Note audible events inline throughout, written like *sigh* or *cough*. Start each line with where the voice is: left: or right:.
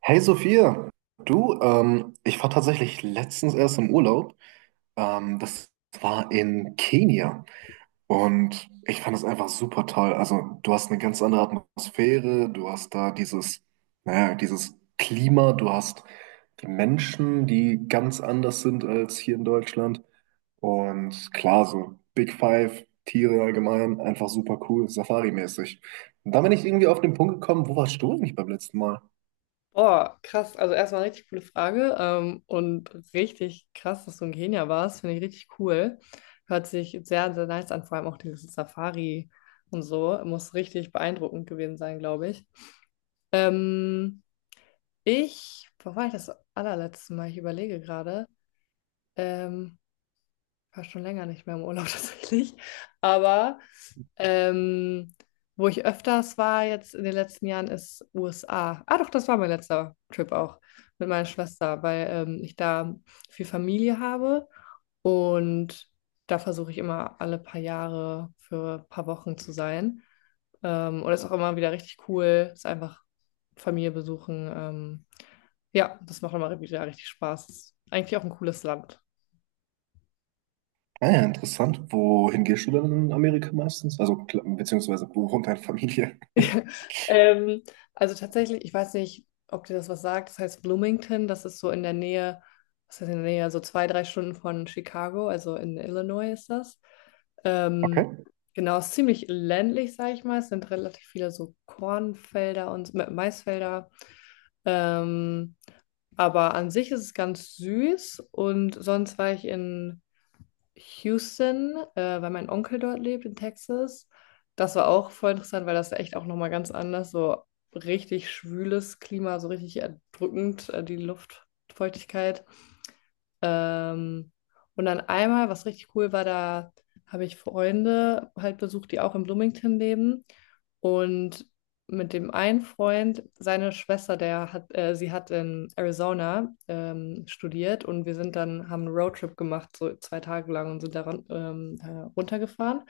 right: Hey Sophia, du, ich war tatsächlich letztens erst im Urlaub. Das war in Kenia und ich fand es einfach super toll. Also du hast eine ganz andere Atmosphäre, du hast da dieses, naja, dieses Klima, du hast die Menschen, die ganz anders sind als hier in Deutschland. Und klar, so Big Five, Tiere allgemein, einfach super cool, Safari-mäßig. Und da bin ich irgendwie auf den Punkt gekommen, wo warst du eigentlich beim letzten Mal?
left: Boah, krass. Also erstmal richtig coole Frage, und richtig krass, dass du in Kenia warst. Finde ich richtig cool. Hört sich sehr, sehr nice an, vor allem auch diese Safari und so. Muss richtig beeindruckend gewesen sein, glaube ich. Ähm, Ich, wo war ich das allerletzte Mal? Ich überlege gerade. Ähm, War schon länger nicht mehr im Urlaub *laughs* tatsächlich. Aber ähm, wo ich öfters war jetzt in den letzten Jahren ist USA. Ah doch, das war mein letzter Trip auch mit meiner Schwester, weil, ich da viel Familie habe und da versuche ich immer alle paar Jahre für ein paar Wochen zu sein. Und das ist auch immer wieder richtig cool, ist einfach Familie besuchen. Ja, das macht immer wieder richtig Spaß. Ist eigentlich auch ein cooles Land.
right: Ah ja, interessant. Wohin gehst du dann in Amerika meistens? Also, beziehungsweise, wo wohnt deine Familie?
left: *laughs* Ähm, also tatsächlich, ich weiß nicht, ob dir das was sagt. Das heißt Bloomington, das ist so in der Nähe, so zwei, drei Stunden von Chicago, also in Illinois ist das.
right: Okay.
left: Ähm, genau, ist ziemlich ländlich, sage ich mal. Es sind relativ viele so Kornfelder und Maisfelder. Ähm, aber an sich ist es ganz süß. Und sonst war ich in Houston, weil mein Onkel dort lebt in Texas. Das war auch voll interessant, weil das echt auch nochmal ganz anders, so richtig schwüles Klima, so richtig erdrückend, die Luftfeuchtigkeit. Ähm, und dann einmal, was richtig cool war, da habe ich Freunde halt besucht, die auch in Bloomington leben. Und mit dem einen Freund, seine Schwester, sie hat in Arizona studiert und haben einen Roadtrip gemacht, so zwei Tage lang und sind da ähm, äh, runtergefahren.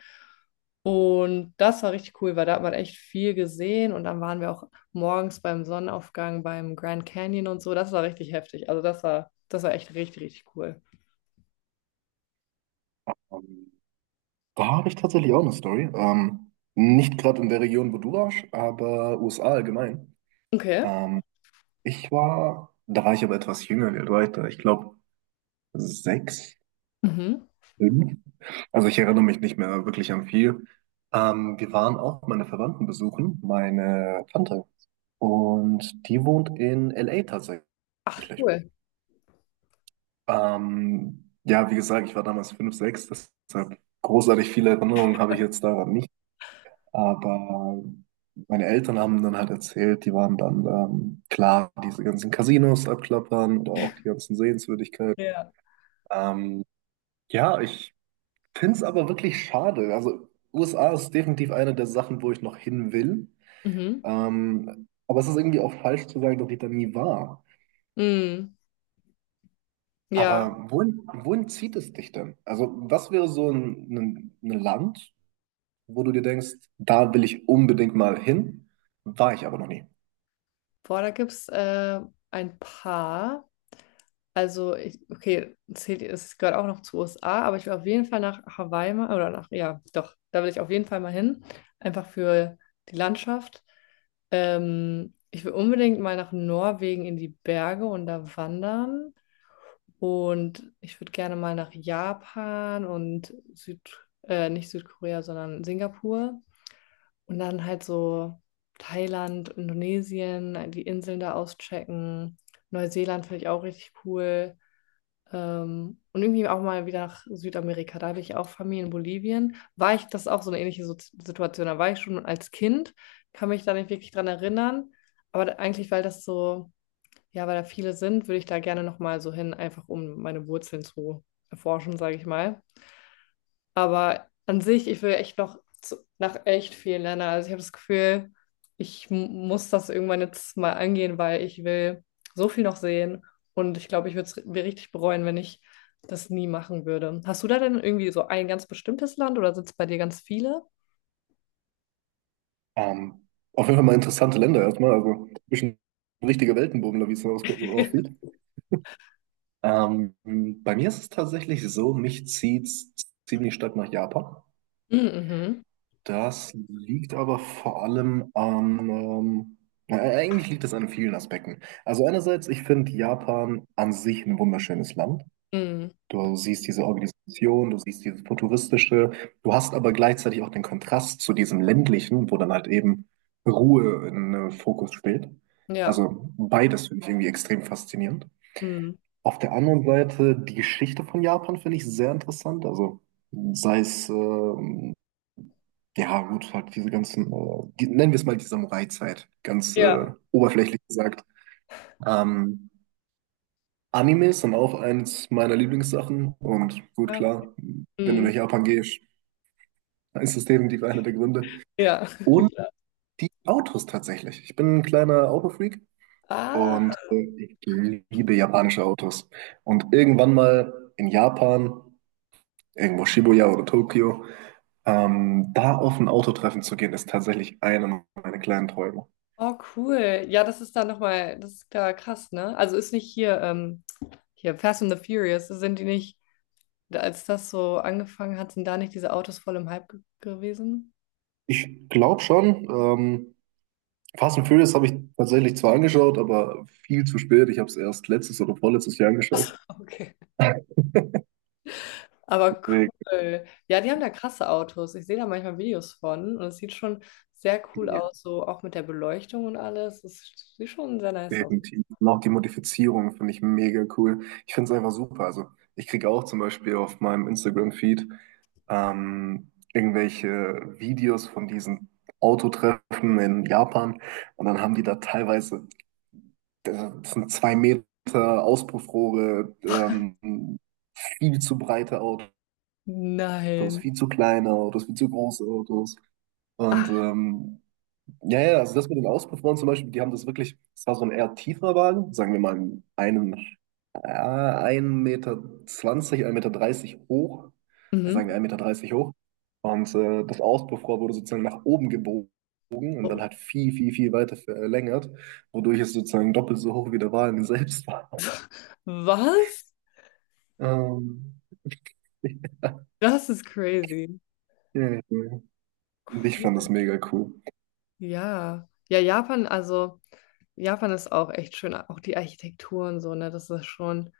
left: Und das war richtig cool, weil da hat man echt viel gesehen und dann waren wir auch morgens beim Sonnenaufgang beim Grand Canyon und so. Das war richtig heftig. Also das war echt richtig, richtig cool.
right: Ähm, Da habe ich tatsächlich auch eine Story. Nicht gerade in der Region, wo du warst, aber USA allgemein.
left: Okay.
right: Ähm, Da war ich aber etwas jünger, wie alt war ich da? Ich glaube, sechs,
left: Mhm.
right: fünf. Also, ich erinnere mich nicht mehr wirklich an viel. Wir waren auch meine Verwandten besuchen, meine Tante. Und die wohnt in LA tatsächlich.
left: Cool.
right: Ja, wie gesagt, ich war damals 5 6, deshalb großartig viele Erinnerungen habe ich jetzt daran nicht. Aber meine Eltern haben dann halt erzählt, die waren dann klar, diese ganzen Casinos abklappern oder auch die ganzen Sehenswürdigkeiten.
left: Ja.
right: Ähm, ja, ich finde es aber wirklich schade. Also USA ist definitiv eine der Sachen, wo ich noch hin will.
left: Mhm.
right: Aber es ist irgendwie auch falsch zu sagen, dass ich da nie war.
left: Mhm. Ja.
right: Aber wohin zieht es dich denn? Also was wäre so ein Land, wo du dir denkst, da will ich unbedingt mal hin, war ich aber noch nie.
left: Boah, da gibt es ein paar. Also, okay, zählt, es gehört auch noch zu USA, aber ich will auf jeden Fall nach Hawaii mal, oder nach, ja, doch, da will ich auf jeden Fall mal hin. Einfach für die Landschaft. Ich will unbedingt mal nach Norwegen in die Berge und da wandern. Und ich würde gerne mal nach Japan und Süd, nicht Südkorea, sondern Singapur. Und dann halt so Thailand, Indonesien, die Inseln da auschecken. Neuseeland finde ich auch richtig cool. Und irgendwie auch mal wieder nach Südamerika. Da habe ich auch Familie in Bolivien. War ich, das ist auch so eine ähnliche Situation. Da war ich schon als Kind, kann mich da nicht wirklich dran erinnern. Aber eigentlich, weil das so, ja, weil da viele sind, würde ich da gerne nochmal so hin, einfach um meine Wurzeln zu erforschen, sage ich mal. Aber an sich, ich will echt nach echt vielen Ländern. Also ich habe das Gefühl, ich muss das irgendwann jetzt mal angehen, weil ich will so viel noch sehen. Und ich glaube, ich würde es mir richtig bereuen, wenn ich das nie machen würde. Hast du da denn irgendwie so ein ganz bestimmtes Land oder sind es bei dir ganz viele?
right: Ähm, auf jeden Fall mal interessante Länder erstmal, also ein bisschen richtige Weltenbummler, wie es so aussieht.
left: *laughs*
right: Ähm, Bei mir ist es tatsächlich so, mich zieht ziemlich stark nach Japan.
left: Mhm.
right: Das liegt aber vor allem an, na, eigentlich liegt es an vielen Aspekten. Also einerseits, ich finde Japan an sich ein wunderschönes Land.
left: Mhm.
right: Du siehst diese Organisation, du siehst dieses Futuristische, du hast aber gleichzeitig auch den Kontrast zu diesem ländlichen, wo dann halt eben Ruhe in Fokus steht.
left: Mhm. Ja.
right: Also beides finde ich irgendwie extrem faszinierend.
left: Mhm.
right: Auf der anderen Seite, die Geschichte von Japan finde ich sehr interessant. Also sei es, ja gut, halt diese ganzen, die, nennen wir es mal die Samurai-Zeit, ganz
left: Ja.
right: oberflächlich gesagt. Ähm, Animes sind auch eins meiner Lieblingssachen und gut,
left: Ah, okay.
right: klar, wenn du
left: Mhm.
right: nach Japan gehst, dann ist das definitiv einer der Gründe.
left: Ja.
right: Und
left: *laughs* Ja.
right: die Autos tatsächlich. Ich bin ein kleiner Autofreak und
left: Ah.
right: ich liebe japanische Autos. Und irgendwann mal in Japan, irgendwo Shibuya oder Tokio, da auf ein Autotreffen zu gehen, ist tatsächlich einer meiner kleinen Träume.
left: Oh, cool. Ja, das ist da nochmal, das ist da krass, ne? Also ist nicht hier, hier Fast and the Furious, sind die nicht, als das so angefangen hat, sind da nicht diese Autos voll im Hype ge gewesen?
right: Ich glaube schon, Fast and Furious habe ich tatsächlich zwar angeschaut, aber viel zu spät. Ich habe es erst letztes oder vorletztes Jahr angeschaut.
left: *laughs* Okay. Aber
right: Wild.
left: cool. Ja, die haben da krasse Autos. Ich sehe da manchmal Videos von und es sieht schon sehr cool
right: Ja,
left: aus, so auch mit der Beleuchtung und alles. Es sieht schon sehr nice aus.
right: definitiv. Und auch die Modifizierung finde ich mega cool. Ich finde es einfach super. Also ich kriege auch zum Beispiel auf meinem Instagram-Feed irgendwelche Videos von diesen Autotreffen in Japan und dann haben die da teilweise, das sind zwei Meter Auspuffrohre, viel zu breite Autos,
left: Nein.
right: viel zu kleine Autos, viel zu große Autos. Und
left: Ach,
right: ja, ja, also das mit den Auspuffrohren zum Beispiel, die haben das wirklich, es war so ein eher tieferer Wagen, sagen wir mal einen 1,20 Meter, 1,30 Meter dreißig hoch, ja, sagen
left: mhm.
right: wir 1,30 Meter dreißig hoch. Und das Auspuffrohr wurde sozusagen nach oben gebogen und dann
left: Oh,
right: halt viel, viel, viel weiter verlängert, wodurch es sozusagen doppelt so hoch wie der Wagen selbst war.
left: was?
right: Ähm, *laughs*
left: Das ist crazy.
right: ja, ja. Ich
left: Cool.
right: fand das mega cool.
left: Ja. Ja, Japan, also. Japan ist auch echt schön, auch die Architektur und so, ne? Das ist schon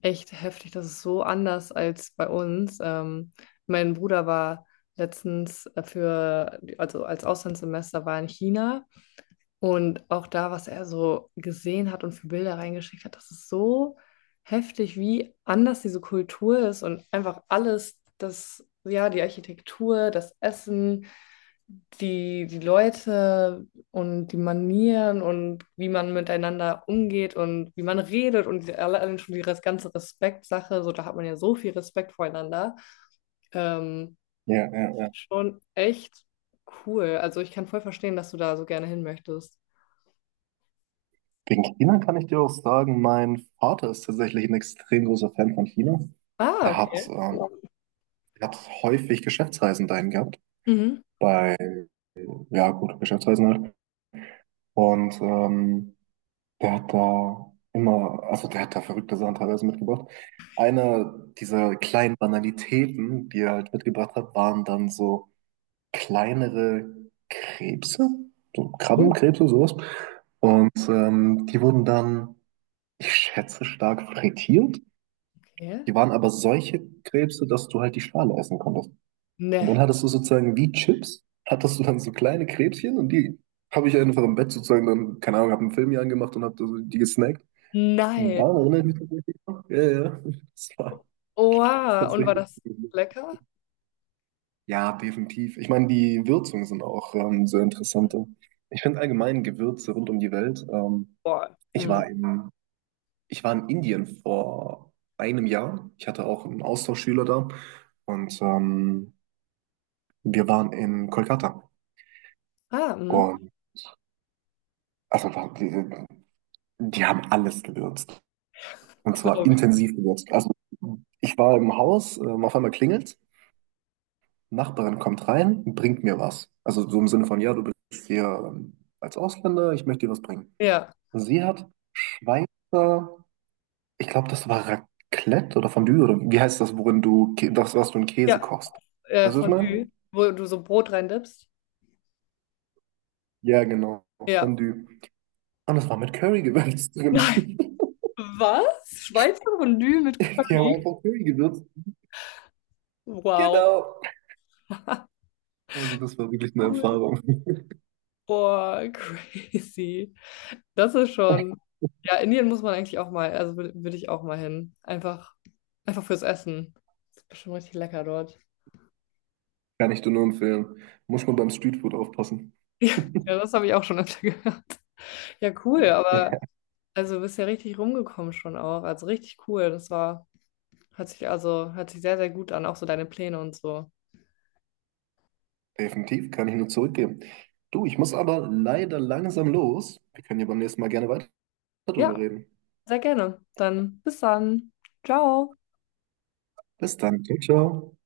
left: echt heftig. Das ist so anders als bei uns. Mein Bruder war letztens also als Auslandssemester war in China und auch da, was er so gesehen hat und für Bilder reingeschickt hat, das ist so heftig, wie anders diese Kultur ist und einfach alles, das, ja, die Architektur, das Essen, die Leute und die Manieren und wie man miteinander umgeht und wie man redet und allein schon die ganze Respektsache, so da hat man ja so viel Respekt voreinander. Ähm,
right: Ja, ja, ja.
left: schon echt cool. Also ich kann voll verstehen, dass du da so gerne hin möchtest.
right: Wegen China kann ich dir auch sagen, mein Vater ist tatsächlich ein extrem großer Fan von China.
left: Ah,
right: Er hat,
left: okay.
right: ähm, er hat häufig Geschäftsreisen dahin gehabt,
left: Mhm.
right: bei, ja gut, Geschäftsreisen halt. Und der hat da immer, also der hat da verrückte Sachen teilweise mitgebracht. Eine dieser kleinen Banalitäten, die er halt mitgebracht hat, waren dann so kleinere Krebse, so
left: Oh,
right: Krabbenkrebse, sowas. Und die wurden dann, ich schätze, stark frittiert.
left: okay.
right: Die waren aber solche Krebse, dass du halt die Schale essen konntest. Und dann
left: Ne.
right: hattest du sozusagen wie Chips, hattest du dann so kleine Krebschen und die habe ich einfach im Bett sozusagen dann, keine Ahnung, habe einen Film hier angemacht und habe die gesnackt.
left: Nein.
right: Daran erinnere ich mich tatsächlich noch. Ja, ja, ja. Das war
left: Oh, wow. Und war
right: tatsächlich.
left: das lecker?
right: Ja, definitiv. Ich meine, die Würzungen sind auch sehr interessant. Ich finde allgemein Gewürze rund um die Welt.
left: Boah.
right: Ich
left: Hm.
right: war in, Ich war in Indien vor einem Jahr. Ich hatte auch einen Austauschschüler da und wir waren in Kolkata
left: Ah, mhm.
right: und also die haben alles gewürzt. Und zwar
left: Glaube ich.
right: intensiv gewürzt. Also ich war im Haus, auf einmal klingelt, Nachbarin kommt rein, bringt mir was. Also so im Sinne von, ja, du bist hier als Ausländer, ich möchte dir was bringen.
left: Ja.
right: Und sie hat Schweizer, ich glaube, das war Raclette oder Fondue oder wie heißt das, worin du, das, was du in Käse
left: Ja.
right: kochst. Weißt du, was ich
left: Fondue,
right: meine?
left: wo du so Brot reindippst.
right: Ja, genau,
left: Ja.
right: Fondue. Und das war mit Curry gewürzt drin.
left: Nein.
right: *laughs*
left: Was? Schweizer Fondue mit
right: Die haben
left: Curry?
right: einfach Curry gewürzt.
left: Wow.
right: Genau. Also das war wirklich eine
left: Cool.
right: Erfahrung.
left: Boah, *laughs* crazy. Das ist schon.
right: *laughs*
left: Ja, Indien muss man eigentlich auch mal, also würde ich auch mal hin. Einfach, einfach fürs Essen. Das ist bestimmt richtig lecker dort.
right: Kann ich dir nur empfehlen. Muss man beim Streetfood aufpassen.
left: *laughs* Ja,
right: *laughs*
left: das habe ich auch schon öfter *laughs* gehört. Ja, cool, aber also du bist ja richtig rumgekommen schon auch. Also richtig cool. Hat sich also, hört sich sehr, sehr gut an, auch so deine Pläne und so.
right: Definitiv, kann ich nur zurückgeben. Du, ich muss aber leider langsam los. Wir können ja beim nächsten Mal gerne weiter drüber
left: Ja.
right: reden.
left: Sehr gerne. Dann bis dann. Ciao.
right: Bis dann. Ciao, ciao.